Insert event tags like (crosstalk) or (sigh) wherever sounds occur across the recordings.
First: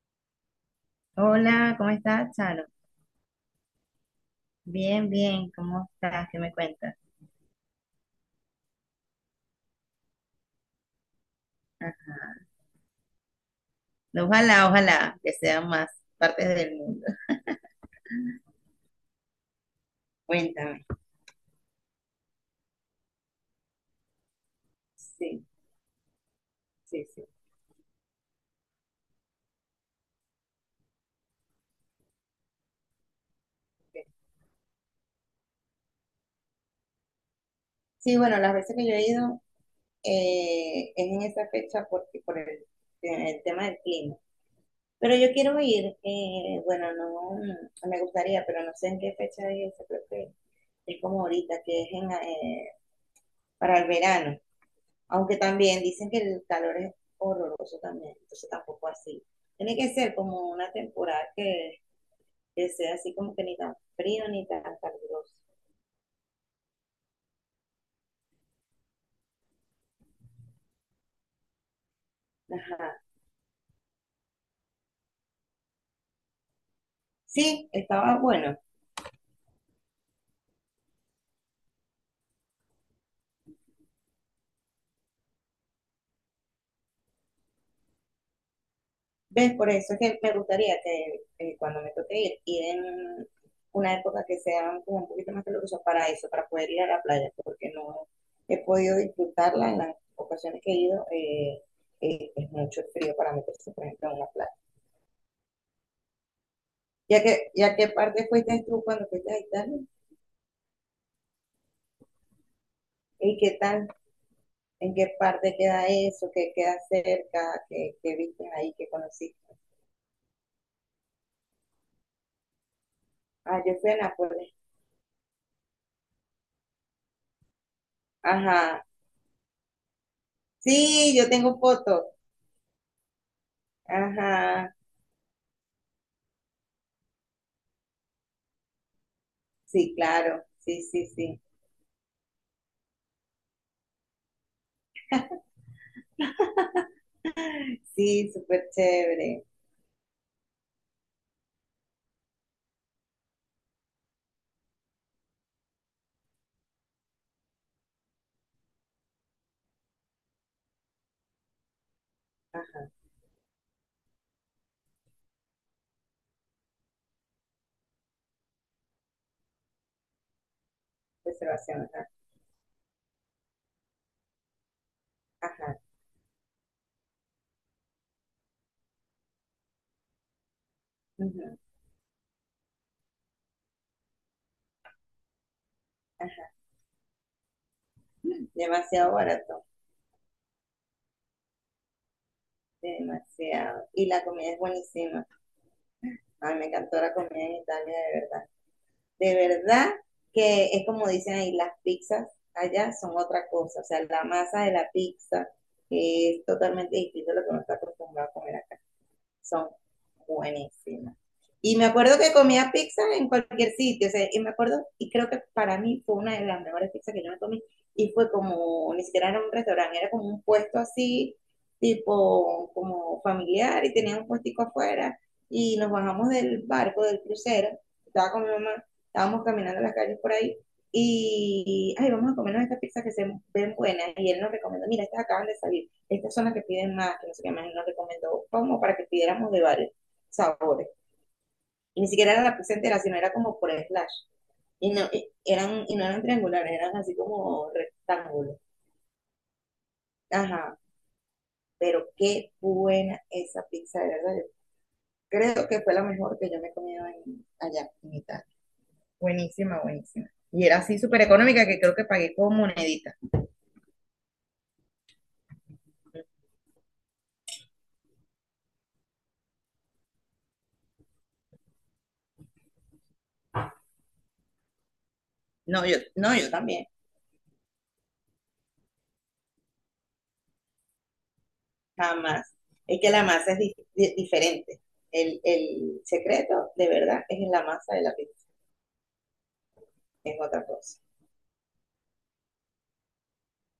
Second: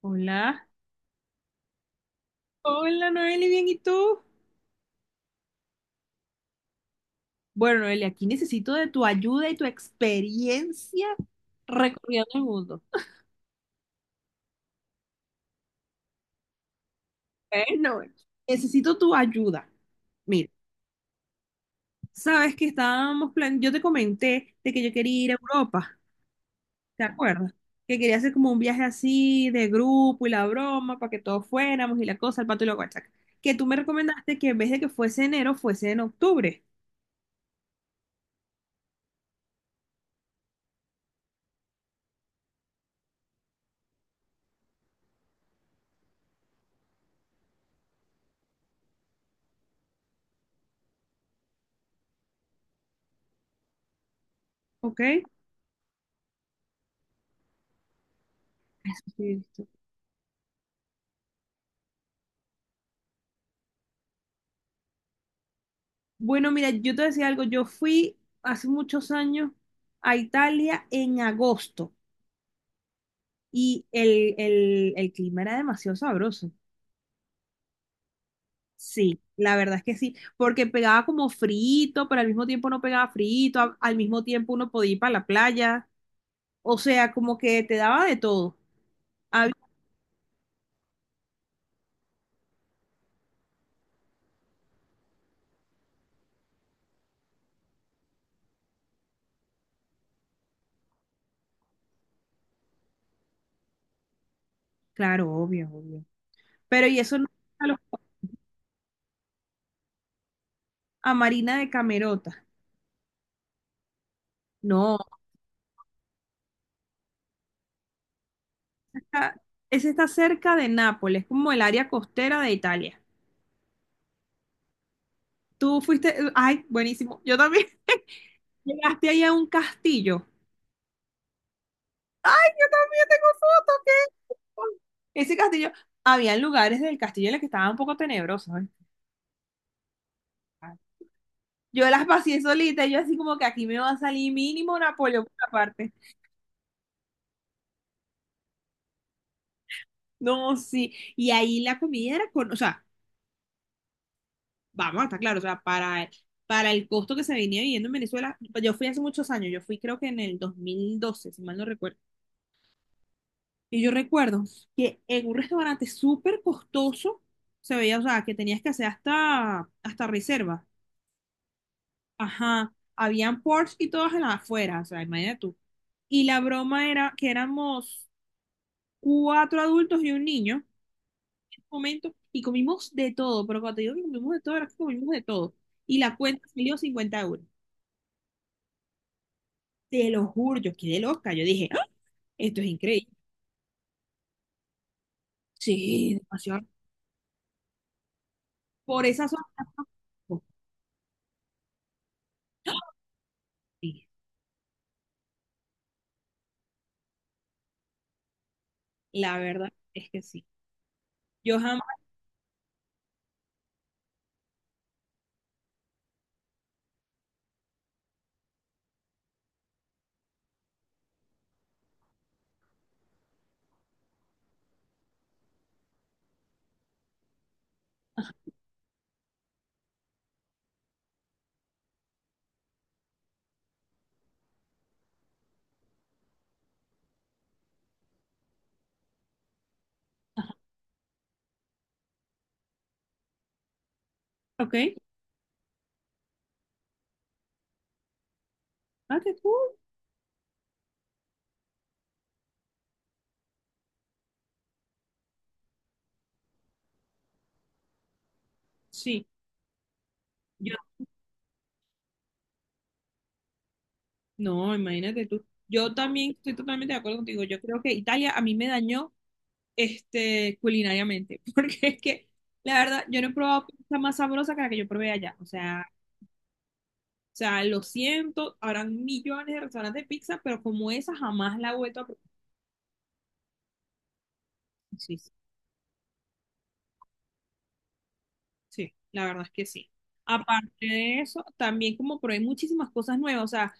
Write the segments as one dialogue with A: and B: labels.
A: Hola.
B: Hola, ¿cómo estás, Charo?
A: Hola, Noeli, bien, ¿y tú?
B: Bien, bien, ¿cómo estás? ¿Qué me cuentas?
A: Bueno, Noeli, aquí necesito de tu ayuda y tu experiencia
B: Ah,
A: recorriendo el mundo.
B: ojalá, ojalá que sean más partes del mundo.
A: Bueno, bueno, necesito tu ayuda.
B: (laughs)
A: Mira,
B: Cuéntame.
A: sabes que estábamos plan, yo te comenté de que yo quería ir a
B: Sí,
A: Europa, ¿te
B: sí, sí.
A: acuerdas? Que quería hacer como un viaje así de grupo y la broma para que todos fuéramos y la cosa, el pato y la guachaca. Que tú me
B: Sí,
A: recomendaste que en vez de que fuese enero, fuese en octubre,
B: sí, bueno, las veces que yo he ido es en esa fecha porque por el tema del clima. Pero yo quiero ir, bueno, no, no, me gustaría, pero no sé en qué fecha es, esa, creo que es como ahorita, que es en, para el verano.
A: ¿ok?
B: Aunque también dicen que el calor es horroroso también, entonces tampoco así.
A: Sí.
B: Tiene que ser como una temporada que sea así como que ni tan frío ni tan caluroso.
A: Bueno, mira, yo te decía algo, yo fui hace muchos años a Italia en agosto
B: Ajá.
A: y el clima era demasiado sabroso.
B: Sí, estaba bueno.
A: Sí, la verdad es que sí, porque pegaba como frito, pero al mismo tiempo no pegaba frito, al mismo tiempo uno podía ir para la playa, o sea, como que te daba de todo. Había-
B: ¿Ves? Por eso es que me gustaría que cuando me toque ir, ir en una época que sea como un poquito más calurosa para eso, para poder ir a la playa, porque no he podido disfrutarla en las ocasiones que he ido. Es mucho frío para meterse, por ejemplo, en una playa.
A: claro, obvio, obvio. Pero y eso no
B: Y
A: a,
B: a
A: los-
B: qué parte fuiste tú cuando fuiste a Italia?
A: a Marina de Camerota.
B: ¿Y qué tal? ¿En
A: No,
B: qué parte queda eso? ¿Qué queda cerca? ¿Qué, qué viste ahí? ¿Qué conociste?
A: esa esa está cerca de Nápoles, como el área costera de Italia.
B: Ah, yo fui a Nápoles.
A: Tú fuiste, ay, buenísimo. Yo también (laughs)
B: Ajá.
A: llegaste ahí a un castillo.
B: Sí, yo tengo fotos.
A: Tengo fotos
B: Ajá.
A: ese castillo, había lugares del castillo en los que estaban un poco tenebrosos, ¿eh?
B: Sí, claro. Sí, sí, sí.
A: Yo las pasé solita, y yo así como que aquí me va a salir mínimo Napoleón por la parte.
B: Sí, súper chévere.
A: No, sí. Y ahí la comida era con, o sea, vamos, está claro, o sea, para, el costo que se venía viviendo en Venezuela, yo fui hace muchos años, yo fui creo que en el 2012, si mal no recuerdo.
B: Ajá.
A: Y yo recuerdo que en un restaurante súper costoso se veía, o sea, que tenías que hacer hasta reserva.
B: Reservación, ajá.
A: Ajá, habían ports y todas en la afuera, o sea, imagínate tú.
B: Ajá.
A: Y la broma era que éramos cuatro adultos y un niño en
B: Ujú.
A: ese momento y comimos de todo, pero cuando te digo que comimos de todo, era que comimos de todo. Y la cuenta
B: Ajá.
A: salió 50 euros.
B: Demasiado barato.
A: Te lo juro, yo quedé loca. Yo dije, "¡Ah! Esto es increíble".
B: Demasiado. Y la comida es buenísima.
A: Sí,
B: Ay,
A: demasiado.
B: me encantó la comida en Italia, de verdad.
A: Por esa
B: De
A: zona.
B: verdad
A: (laughs)
B: que es como dicen ahí, las pizzas allá son otra cosa. O sea,
A: Sí,
B: la masa de la pizza es totalmente distinta a lo que uno está acostumbrado a comer acá,
A: la
B: son
A: verdad es que sí.
B: buenísimas.
A: Yo
B: Y me
A: jamás.
B: acuerdo que comía pizza en cualquier sitio, o sea, y me acuerdo, y creo que para mí fue una de las mejores pizzas que yo me comí, y fue como, ni siquiera era un restaurante, era como un puesto así, tipo, como familiar, y tenía un puestico afuera, y nos bajamos del barco, del crucero, estaba con mi mamá, estábamos caminando las calles por ahí, y, ay, vamos a comernos esta pizza que se ven buena, y él nos recomendó, mira, estas acaban de salir, estas son las que piden más, que no sé qué más, y nos recomendó como para que pidiéramos de varios sabores. Y ni siquiera era la pizza entera sino era como por slash.
A: Ok.
B: Y no, y eran, y no eran triangulares, eran así como rectángulos.
A: Ah, qué cool.
B: Ajá, pero qué buena esa pizza, de verdad. Yo creo que fue la mejor que yo me he comido allá en Italia.
A: Sí,
B: Buenísima, buenísima. Y
A: yo,
B: era así súper económica que creo que pagué con moneditas.
A: no, imagínate tú. Yo también estoy totalmente de acuerdo contigo. Yo creo que Italia a mí me dañó culinariamente, (laughs) porque es que, la verdad, yo no he probado pizza más sabrosa que la que yo probé allá. O
B: No,
A: sea,
B: yo, no, yo también.
A: lo siento, habrán millones de restaurantes de pizza, pero como esa jamás la he vuelto a probar.
B: Jamás. Es que la masa es diferente.
A: Sí, sí,
B: El secreto, de verdad, es en la masa de la pizza,
A: sí, la verdad es que sí.
B: es otra
A: Aparte
B: cosa.
A: de eso, también como probé muchísimas cosas nuevas, o sea,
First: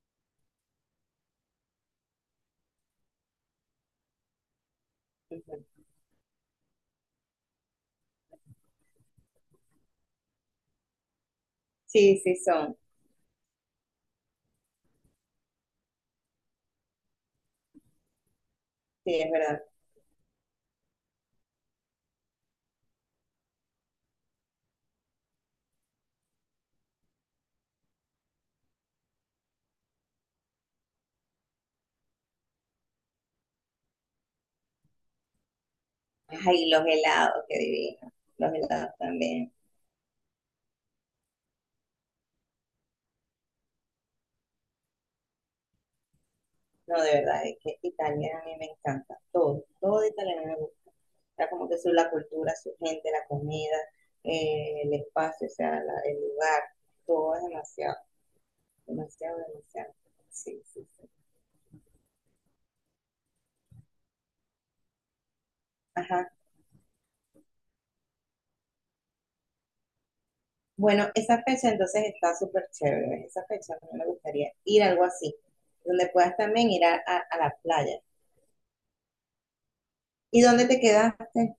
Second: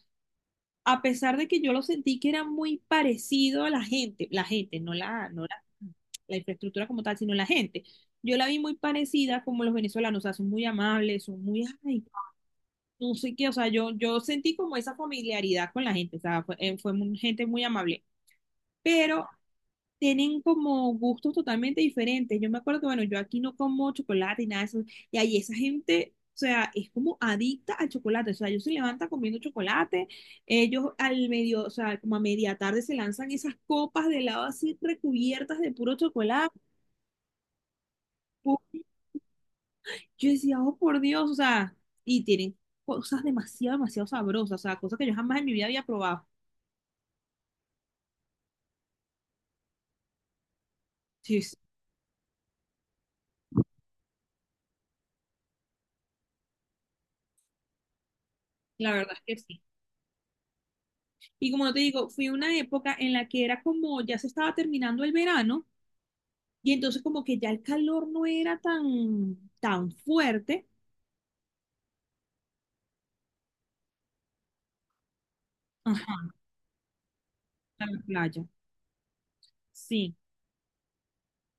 A: a pesar de que yo lo sentí que era muy parecido a la gente, no la, no la,
B: Ujú.
A: la infraestructura como tal, sino la gente. Yo la vi muy parecida como los venezolanos, o sea, son muy amables, son muy, ay,
B: Sí, sí son,
A: no sé qué, o sea, yo sentí como esa familiaridad con la gente, o sea, fue gente muy amable.
B: sí,
A: Pero
B: es verdad.
A: tienen como gustos totalmente diferentes. Yo me acuerdo que, bueno, yo aquí no como chocolate y nada de eso. Y ahí esa gente, o sea, es como adicta al chocolate. O sea, ellos se levantan comiendo chocolate. Ellos al medio, o sea, como a media tarde se lanzan esas copas de helado así recubiertas de puro chocolate.
B: Ay, los helados, qué divino. Los
A: Pu-
B: helados también.
A: Yo decía, oh, por Dios, o sea, y tienen cosas demasiado, demasiado sabrosas. O sea, cosas que yo jamás en mi vida había probado.
B: No, de verdad, es que Italia a mí me encanta. Todo, todo de Italia me gusta.
A: Sí,
B: Está
A: sí,
B: como que su, la cultura, su gente, la comida, el espacio, o sea, el lugar, todo es demasiado,
A: la verdad
B: demasiado,
A: es que sí.
B: demasiado. Sí, sí, sí.
A: Y como te digo, fui una época en la que era como ya se estaba terminando el verano.
B: Ajá.
A: Y entonces como que ya el calor no era tan, tan fuerte.
B: Bueno, esa fecha entonces está súper chévere. Esa fecha a mí me gustaría ir a algo así, donde
A: Ajá.
B: puedas también ir a la
A: En la
B: playa.
A: playa. Sí,
B: ¿Y dónde te quedaste?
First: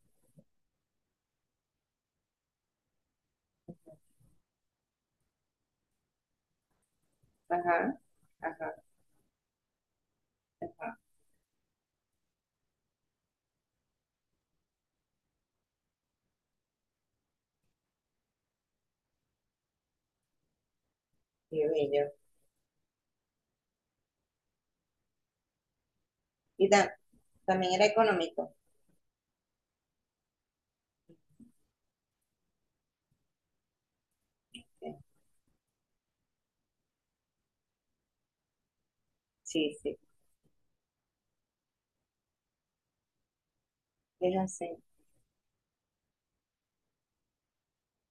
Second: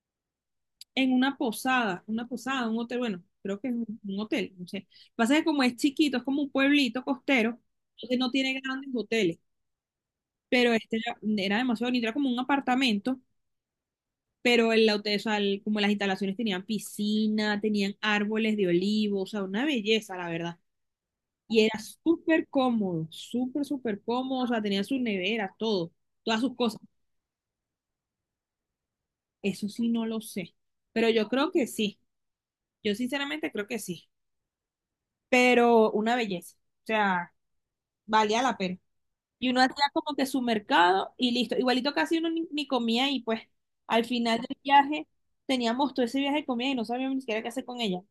A: en una posada, un hotel, bueno, creo que es un hotel, no sé. Lo que pasa es que como es chiquito, es como un pueblito costero,
B: Ajá,
A: entonces no tiene
B: ajá,
A: grandes hoteles, pero este
B: ajá.
A: era demasiado bonito, era como un apartamento, pero el hotel, o sea, como las instalaciones tenían piscina, tenían árboles de olivo, o sea, una belleza, la verdad. Y
B: Qué
A: era
B: bello.
A: súper cómodo, súper, súper cómodo, o sea, tenía sus neveras, todo, todas sus
B: Y
A: cosas.
B: también era económico.
A: Eso sí no lo sé, pero yo creo que sí. Yo sinceramente creo que sí, pero una belleza, o sea, valía la pena. Y uno
B: Sí,
A: hacía
B: sí,
A: como que su mercado y listo. Igualito casi uno ni comía y pues al
B: es
A: final del
B: así.
A: viaje teníamos todo ese viaje de comida y no sabíamos ni siquiera qué hacer con ella.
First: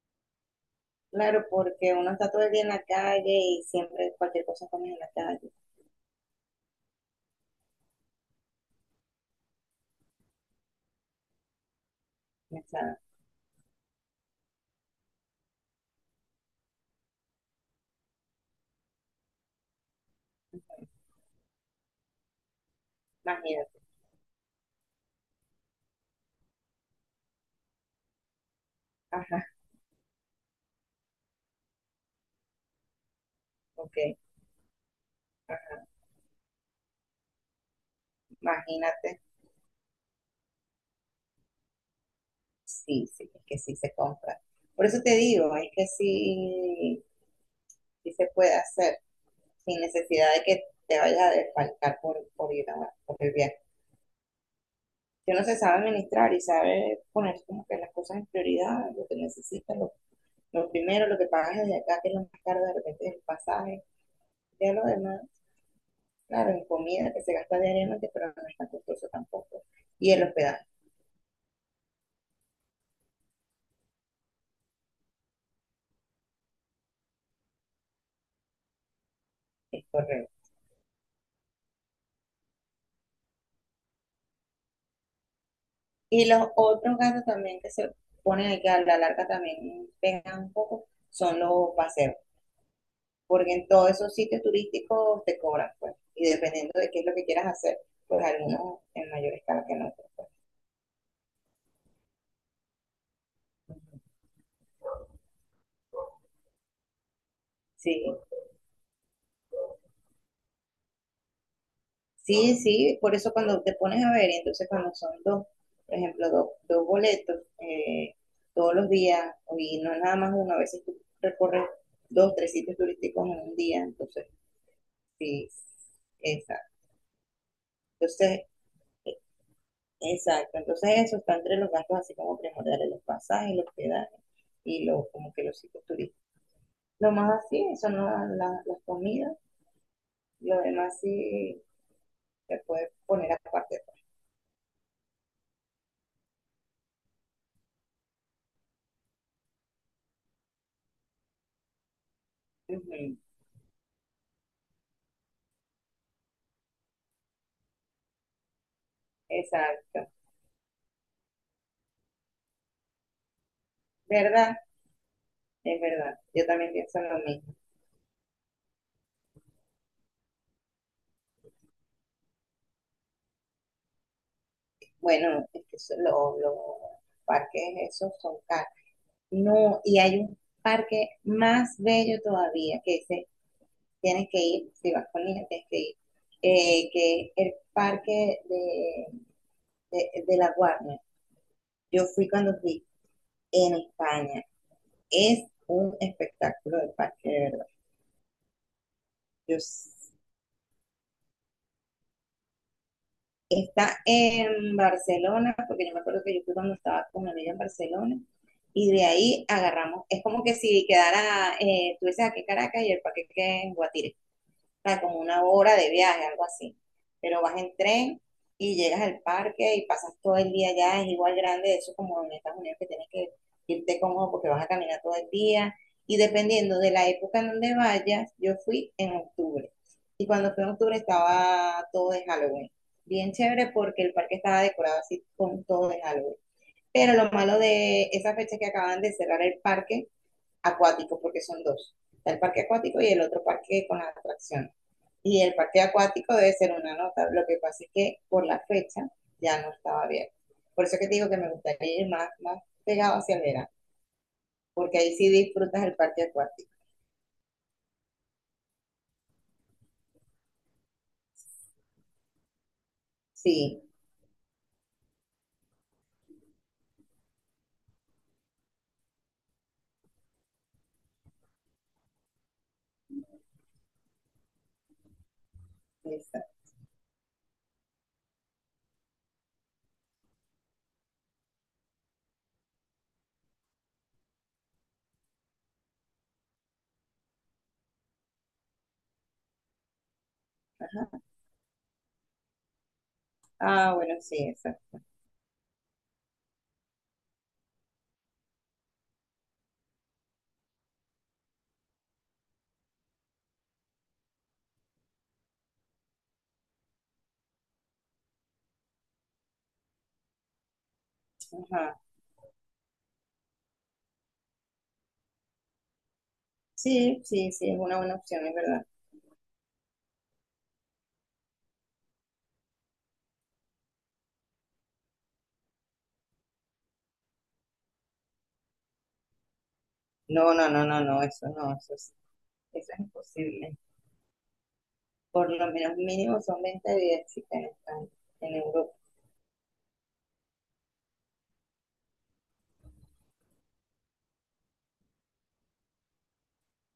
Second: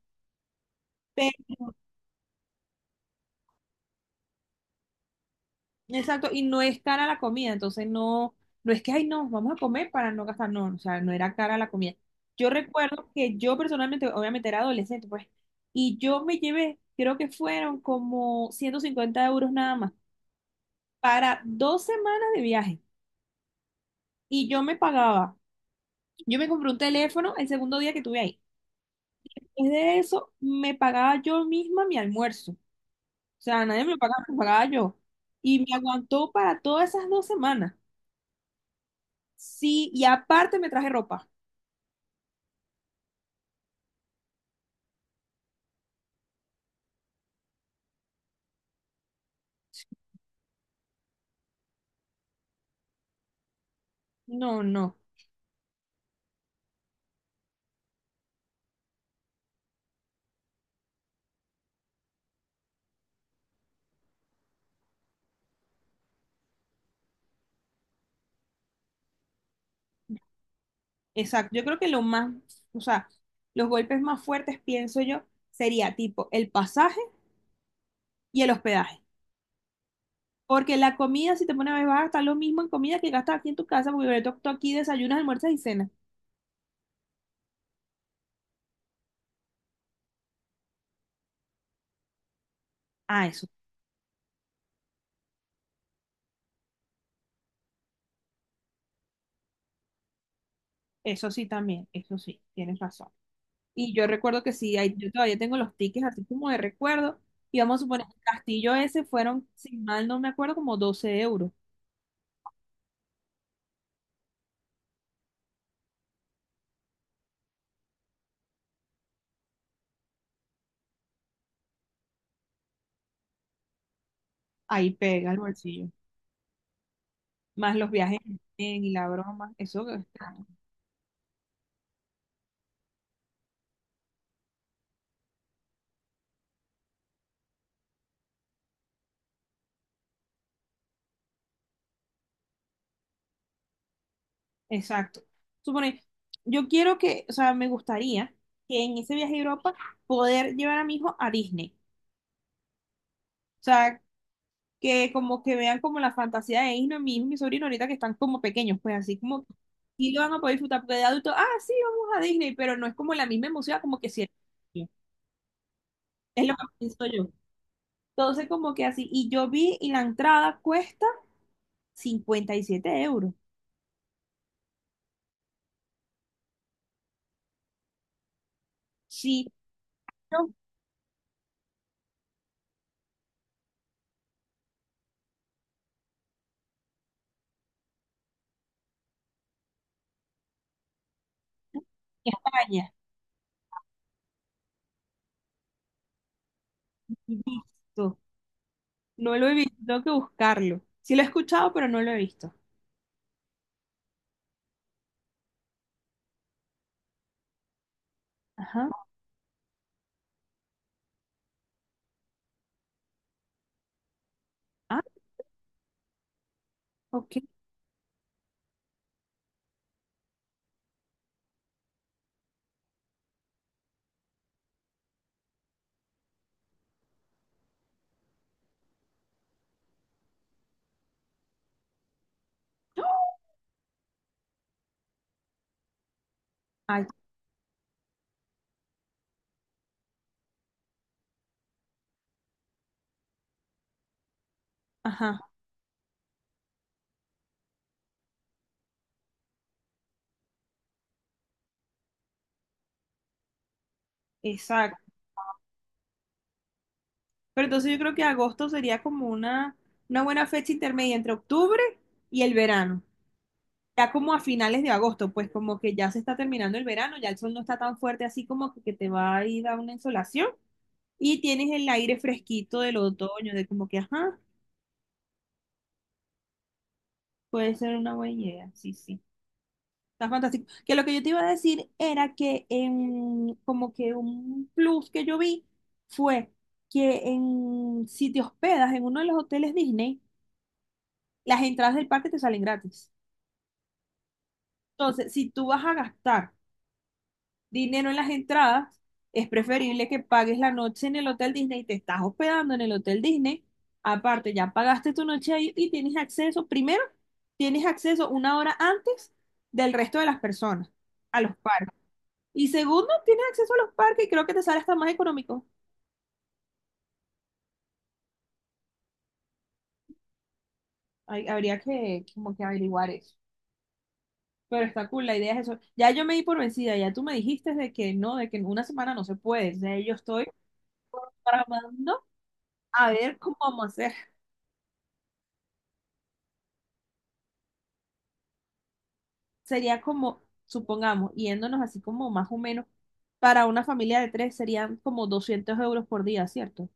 B: Claro,
A: Pero
B: porque uno está todo el día en la calle y siempre cualquier cosa comes en la calle.
A: Exacto, y no es cara la comida, entonces no, no es que, ay, no, vamos a comer para no gastar, no, o sea, no era cara la comida. Yo
B: O sea,
A: recuerdo que yo personalmente, obviamente era adolescente, pues, y yo me llevé, creo que fueron como 150 € nada más, para 2 semanas de viaje,
B: imagínate.
A: y yo me pagaba, yo me compré un teléfono el segundo día que estuve ahí.
B: Ajá,
A: Después de eso, me pagaba yo misma mi almuerzo, o sea, nadie me lo
B: ok,
A: pagaba, me lo pagaba yo, y me aguantó para todas esas 2 semanas.
B: imagínate.
A: Sí, y aparte me traje ropa.
B: Sí, sí, es que sí se compra. Por eso te digo, es que sí, sí se puede hacer, sin necesidad de que te vayas a desfalcar por ir por el viaje.
A: No, no,
B: Si uno se sabe administrar y sabe poner como que las cosas en prioridad, lo que necesitas, lo primero, lo que pagas desde acá, que es lo más caro de repente es el pasaje, ya lo demás, claro, en comida que se gasta diariamente, pero no es tan costoso tampoco. Y el hospedaje,
A: exacto. Yo creo que lo más, o sea, los golpes más fuertes, pienso yo, sería tipo el pasaje y el hospedaje.
B: es correcto.
A: Porque la comida, si te pones a ver, vas a gastar lo mismo en comida que gastas aquí en tu casa, porque tú aquí desayunas, almuerzas y cenas.
B: Y los otros gastos también que se ponen ahí, que a la larga también pegan un poco, son los paseos,
A: Ah, eso,
B: porque en todos esos sitios turísticos te cobran, pues, y dependiendo de qué es lo que quieras hacer, pues algunos en mayor escala que en otros.
A: eso sí también, eso sí, tienes razón. Y yo recuerdo que sí, yo todavía tengo los tickets así como de recuerdo. Y vamos a
B: Sí,
A: suponer, el castillo ese fueron, si mal no me acuerdo, como 12 euros.
B: sí, sí, por eso cuando te pones a ver, entonces cuando son dos, por ejemplo, dos, dos boletos todos los días, y no es nada más uno, a veces tú recorres dos, tres sitios turísticos en un día, entonces,
A: Ahí pega el
B: sí,
A: bolsillo.
B: exacto.
A: Más los viajes en
B: Entonces,
A: tren y la
B: eh,
A: broma, eso,
B: exacto, entonces eso está entre los gastos así como primordiales, los pasajes, los hospedaje y los, como que los sitios turísticos. Lo más así son las comidas, lo demás sí se puede poner aparte.
A: exacto. Supone, yo quiero que, o sea, me gustaría que en ese viaje a Europa poder llevar a mi hijo a Disney.
B: Ujú.
A: O sea, que como que vean como la fantasía de Disney, mi hijo y mi sobrino ahorita que están como pequeños, pues así como,
B: Exacto,
A: y lo van a poder disfrutar, porque de adulto, ah, sí, vamos a Disney, pero no es como la misma emoción como que si era
B: ¿verdad?
A: niño.
B: Es verdad,
A: Es
B: yo
A: lo que
B: también pienso
A: pienso
B: lo
A: yo.
B: mismo.
A: Entonces, como que así, y yo vi, y la entrada cuesta 57 euros.
B: Bueno, es que los parques esos son caros.
A: Sí,
B: No, y hay un
A: yo,
B: parque más bello todavía que dice, tienes que ir, si vas con niños tienes que ir, que es el parque de La Guardia. Yo fui
A: en
B: cuando fui
A: España.
B: en España. Es un espectáculo de parque, de verdad.
A: Visto. No lo he
B: Yo
A: visto, tengo que
B: s-
A: buscarlo. Sí lo he escuchado, pero no lo he visto.
B: está en Barcelona, porque yo me acuerdo que yo fui cuando estaba con mi amiga en Barcelona,
A: Ajá.
B: y de ahí agarramos. Es como que si quedara, tú dices aquí en Caracas y el paquete en Guatire.
A: Ah,
B: Sea, como una hora de viaje, algo así.
A: ok.
B: Pero vas en tren y llegas al parque y pasas todo el día allá, es igual grande, eso como en Estados Unidos que tienes que irte cómodo porque vas a caminar todo el día. Y dependiendo de la época en donde vayas, yo fui en octubre. Y cuando fui en octubre estaba todo de Halloween.
A: No.
B: Bien chévere porque el parque estaba decorado así con todo de Halloween.
A: Ay,
B: Pero lo malo de esa fecha es que acaban de cerrar el parque acuático, porque son dos. Está el parque acuático y el otro parque con las atracciones.
A: ajá,
B: Y el parque acuático debe ser una nota. Lo que pasa es que por la fecha ya no estaba abierto. Por eso que te digo que me gustaría ir más, más pegado hacia el verano, porque
A: exacto.
B: ahí sí disfrutas el parque acuático.
A: Pero entonces yo creo que agosto sería como una buena fecha intermedia entre octubre y el verano.
B: Sí,
A: Ya como a finales de agosto, pues como que ya se está terminando el verano, ya el sol no está tan fuerte así como que te va a ir a una insolación y tienes el aire fresquito del otoño, de como que, ajá,
B: esa.
A: puede ser una buena idea, sí, sí. Está fantástico. Que lo que yo te iba a decir era que como que un plus que yo vi fue que si te hospedas en uno de los hoteles Disney, las entradas del parque te salen gratis.
B: Ah, bueno, sí, esa.
A: Entonces, si tú vas a gastar dinero en las entradas, es preferible que pagues la noche en el hotel Disney, te estás hospedando en el hotel Disney. Aparte, ya pagaste tu noche ahí y tienes acceso, primero, tienes acceso una hora antes del resto de las personas a los parques.
B: Ajá.
A: Y segundo, tienes acceso a los parques y creo que te sale hasta más económico.
B: Sí, sí, sí, es una buena opción, es verdad.
A: Habría que como que averiguar eso. Pero está cool, la idea es eso. Ya yo me di por vencida, ya tú me dijiste de que no, de que en una semana no se puede. O sea, yo estoy
B: No, no, no, no, no, eso no,
A: tramando
B: eso es
A: a ver cómo
B: imposible.
A: vamos a hacer.
B: Por lo menos mínimo son 20 días, chicas, en España, en Europa.
A: Sería como, supongamos, yéndonos así como más o menos, para una familia de tres serían como 200 € por día, ¿cierto?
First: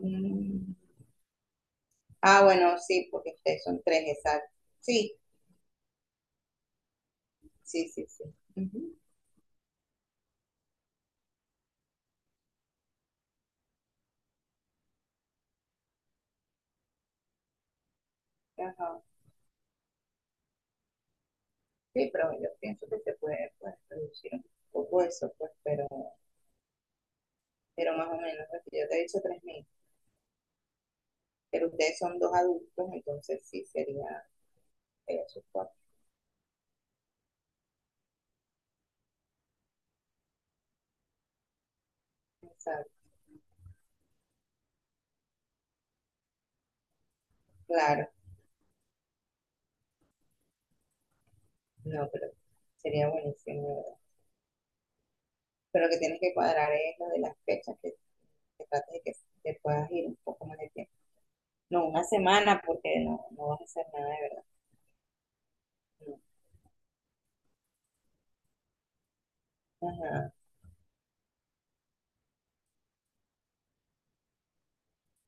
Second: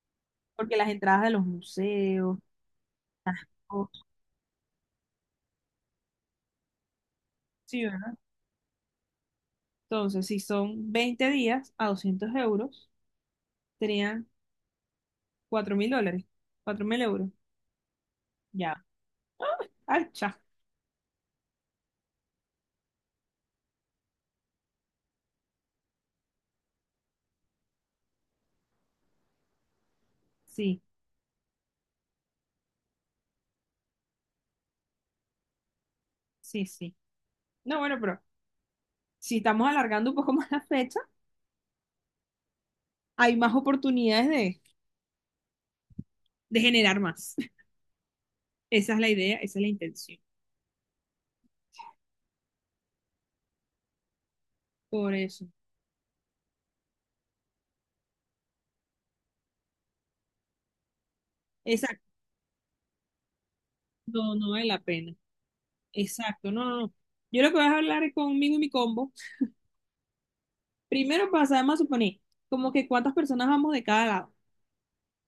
B: Mm.
A: Porque las entradas de los museos.
B: Ah, bueno, sí, porque ustedes son
A: o-
B: tres, exacto. Sí,
A: Sí,
B: sí, sí,
A: ¿verdad?
B: sí. Ujú.
A: Entonces, si son 20 días a 200 euros, serían $4.000, cuatro mil euros. Ya.
B: Ajá.
A: Ay, cha.
B: Sí, pero yo pienso que se puede pues, reducir un poco eso, pues, pero más o menos, lo que yo te he dicho 3.000,
A: Sí,
B: pero ustedes son dos adultos, entonces sí sería eso, cuatro.
A: sí, sí. No, bueno, pero si estamos alargando un poco (laughs) más la fecha,
B: Exacto.
A: hay más oportunidades de, generar más.
B: Claro,
A: (laughs) Esa es la idea, esa es la intención.
B: no, pero sería buenísimo, de ¿verdad?
A: Por eso.
B: Pero lo que tienes que cuadrar es lo de las fechas, que trates de que te puedas ir un poco más de tiempo. No,
A: Exacto.
B: una semana, porque no, no vas a hacer nada de
A: No,
B: verdad.
A: no vale la pena. Exacto. No, no, no. Yo lo que voy a hablar es conmigo y mi combo.
B: No. Ajá,
A: Primero pasamos a suponer como que cuántas personas vamos de cada lado.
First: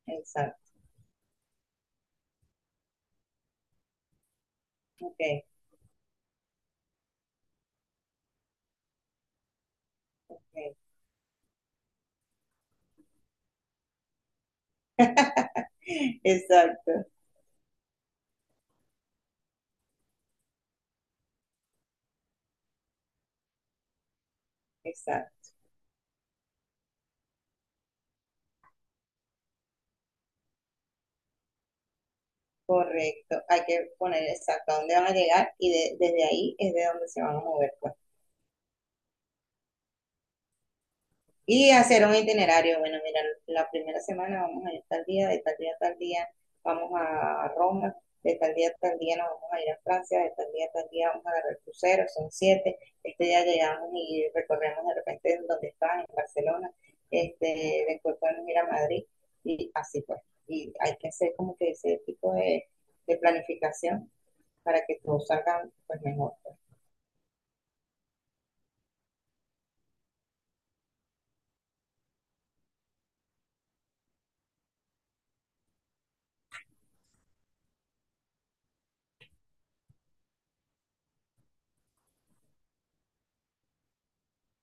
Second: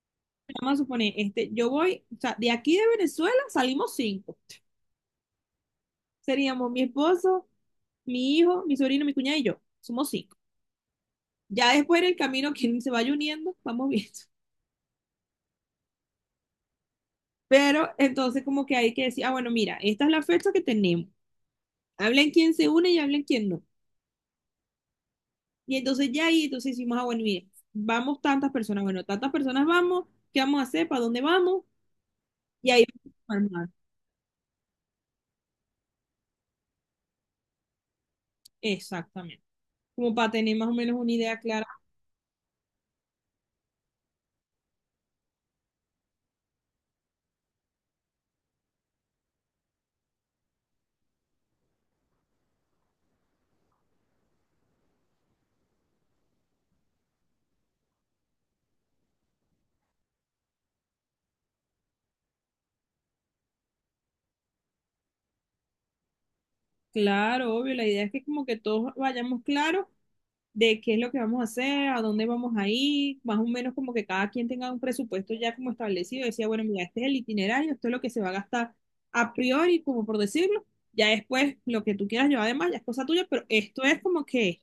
B: exacto,
A: Vamos a suponer, yo voy, o sea, de aquí de Venezuela salimos cinco.
B: ok,
A: Seríamos mi esposo, mi hijo, mi sobrino, mi cuñada y yo. Somos cinco.
B: ok.
A: Ya después en el camino, quien se vaya uniendo, vamos viendo.
B: (laughs) Exacto,
A: Pero entonces como que hay que decir, ah, bueno, mira, esta es la fecha que tenemos. Hablen quién se une y hablen quién no.
B: exacto.
A: Y entonces ya ahí, entonces decimos, ah, bueno, mire, vamos tantas personas, bueno, tantas personas vamos, ¿qué vamos a hacer? ¿Para dónde vamos? Y ahí vamos a
B: Correcto, hay
A: armar.
B: que poner exacto a dónde van a llegar y desde ahí es de donde se van a mover, pues.
A: Exactamente. Como para tener más o menos una idea clara.
B: Y hacer un itinerario. Bueno, mira, la primera semana vamos a ir tal día, de tal día a tal día vamos a Roma, de tal día a tal día nos vamos a ir a Francia, de tal día a tal día vamos a agarrar crucero, son 7. Este día llegamos y recorremos de repente donde están, en Barcelona. Este, después podemos ir a Madrid y así pues. Y hay que hacer como que ese tipo de planificación para que todos salgan pues, mejor,
A: Claro, obvio, la idea es que como que todos vayamos claros de qué es lo que vamos a hacer, a dónde vamos a ir, más o menos como que cada quien tenga un presupuesto ya como establecido, decía, bueno, mira, este es el itinerario, esto es lo que se va a gastar a priori, como por decirlo, ya después lo que tú quieras llevar además ya es cosa tuya, pero esto es como que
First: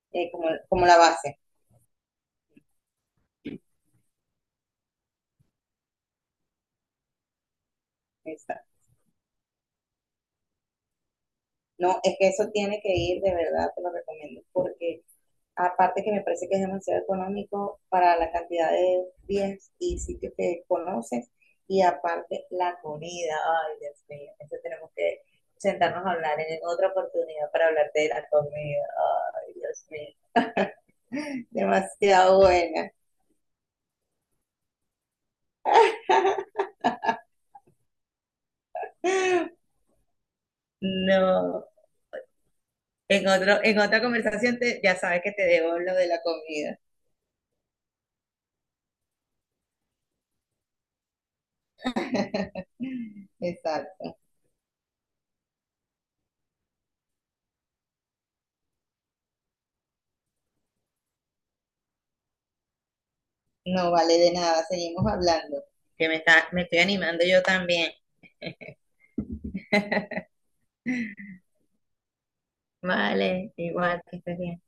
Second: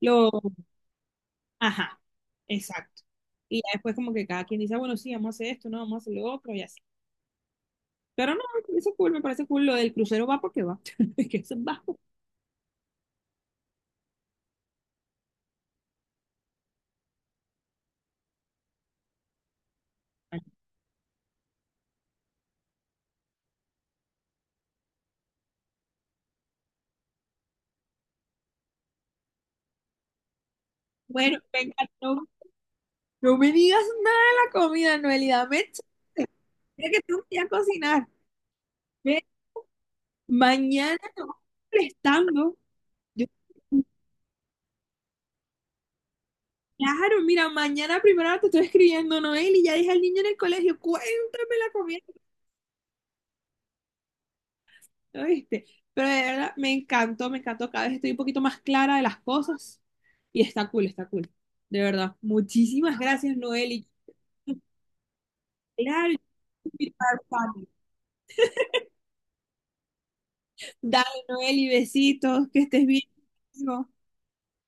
A: lo,
B: como la base.
A: ajá, exacto. Y ya después como que cada quien dice, bueno, sí, vamos a hacer esto, no, vamos a hacer lo otro y así. Pero no,
B: Exacto.
A: eso es cool, me parece cool. Lo del crucero va porque va. (laughs) Es que eso es bajo.
B: No, es que eso tiene que ir, de verdad, te lo recomiendo, porque aparte que me parece que es demasiado económico para la cantidad de días y sitios que conoces, y aparte la comida, ay Dios mío, eso tenemos que sentarnos a hablar en otra oportunidad para hablarte de la comida, ay Dios mío,
A: Bueno, venga, no,
B: demasiado buena.
A: no me digas nada de la comida, Noelida. Me Mira que tengo que ir a cocinar. Ve, mañana te voy
B: No.
A: prestando. Yo,
B: En otra conversación te- ya sabes que te debo lo de la comida.
A: claro, mira, mañana primero te estoy escribiendo, Noel, y ya dije al niño en el colegio, cuéntame la comida,
B: Exacto.
A: ¿viste? Pero de verdad, me encantó, me encantó. Cada vez estoy un poquito más clara de las cosas. Y está cool, está cool. De verdad. Muchísimas gracias, Noel. Y
B: No vale de nada, seguimos hablando. Que
A: claro,
B: me
A: yo
B: está, me
A: te
B: estoy
A: invito a dar
B: animando yo
A: pan.
B: también.
A: Dale, Noel, y besitos, que estés bien.
B: Vale,
A: Amigo.
B: igual que estés bien.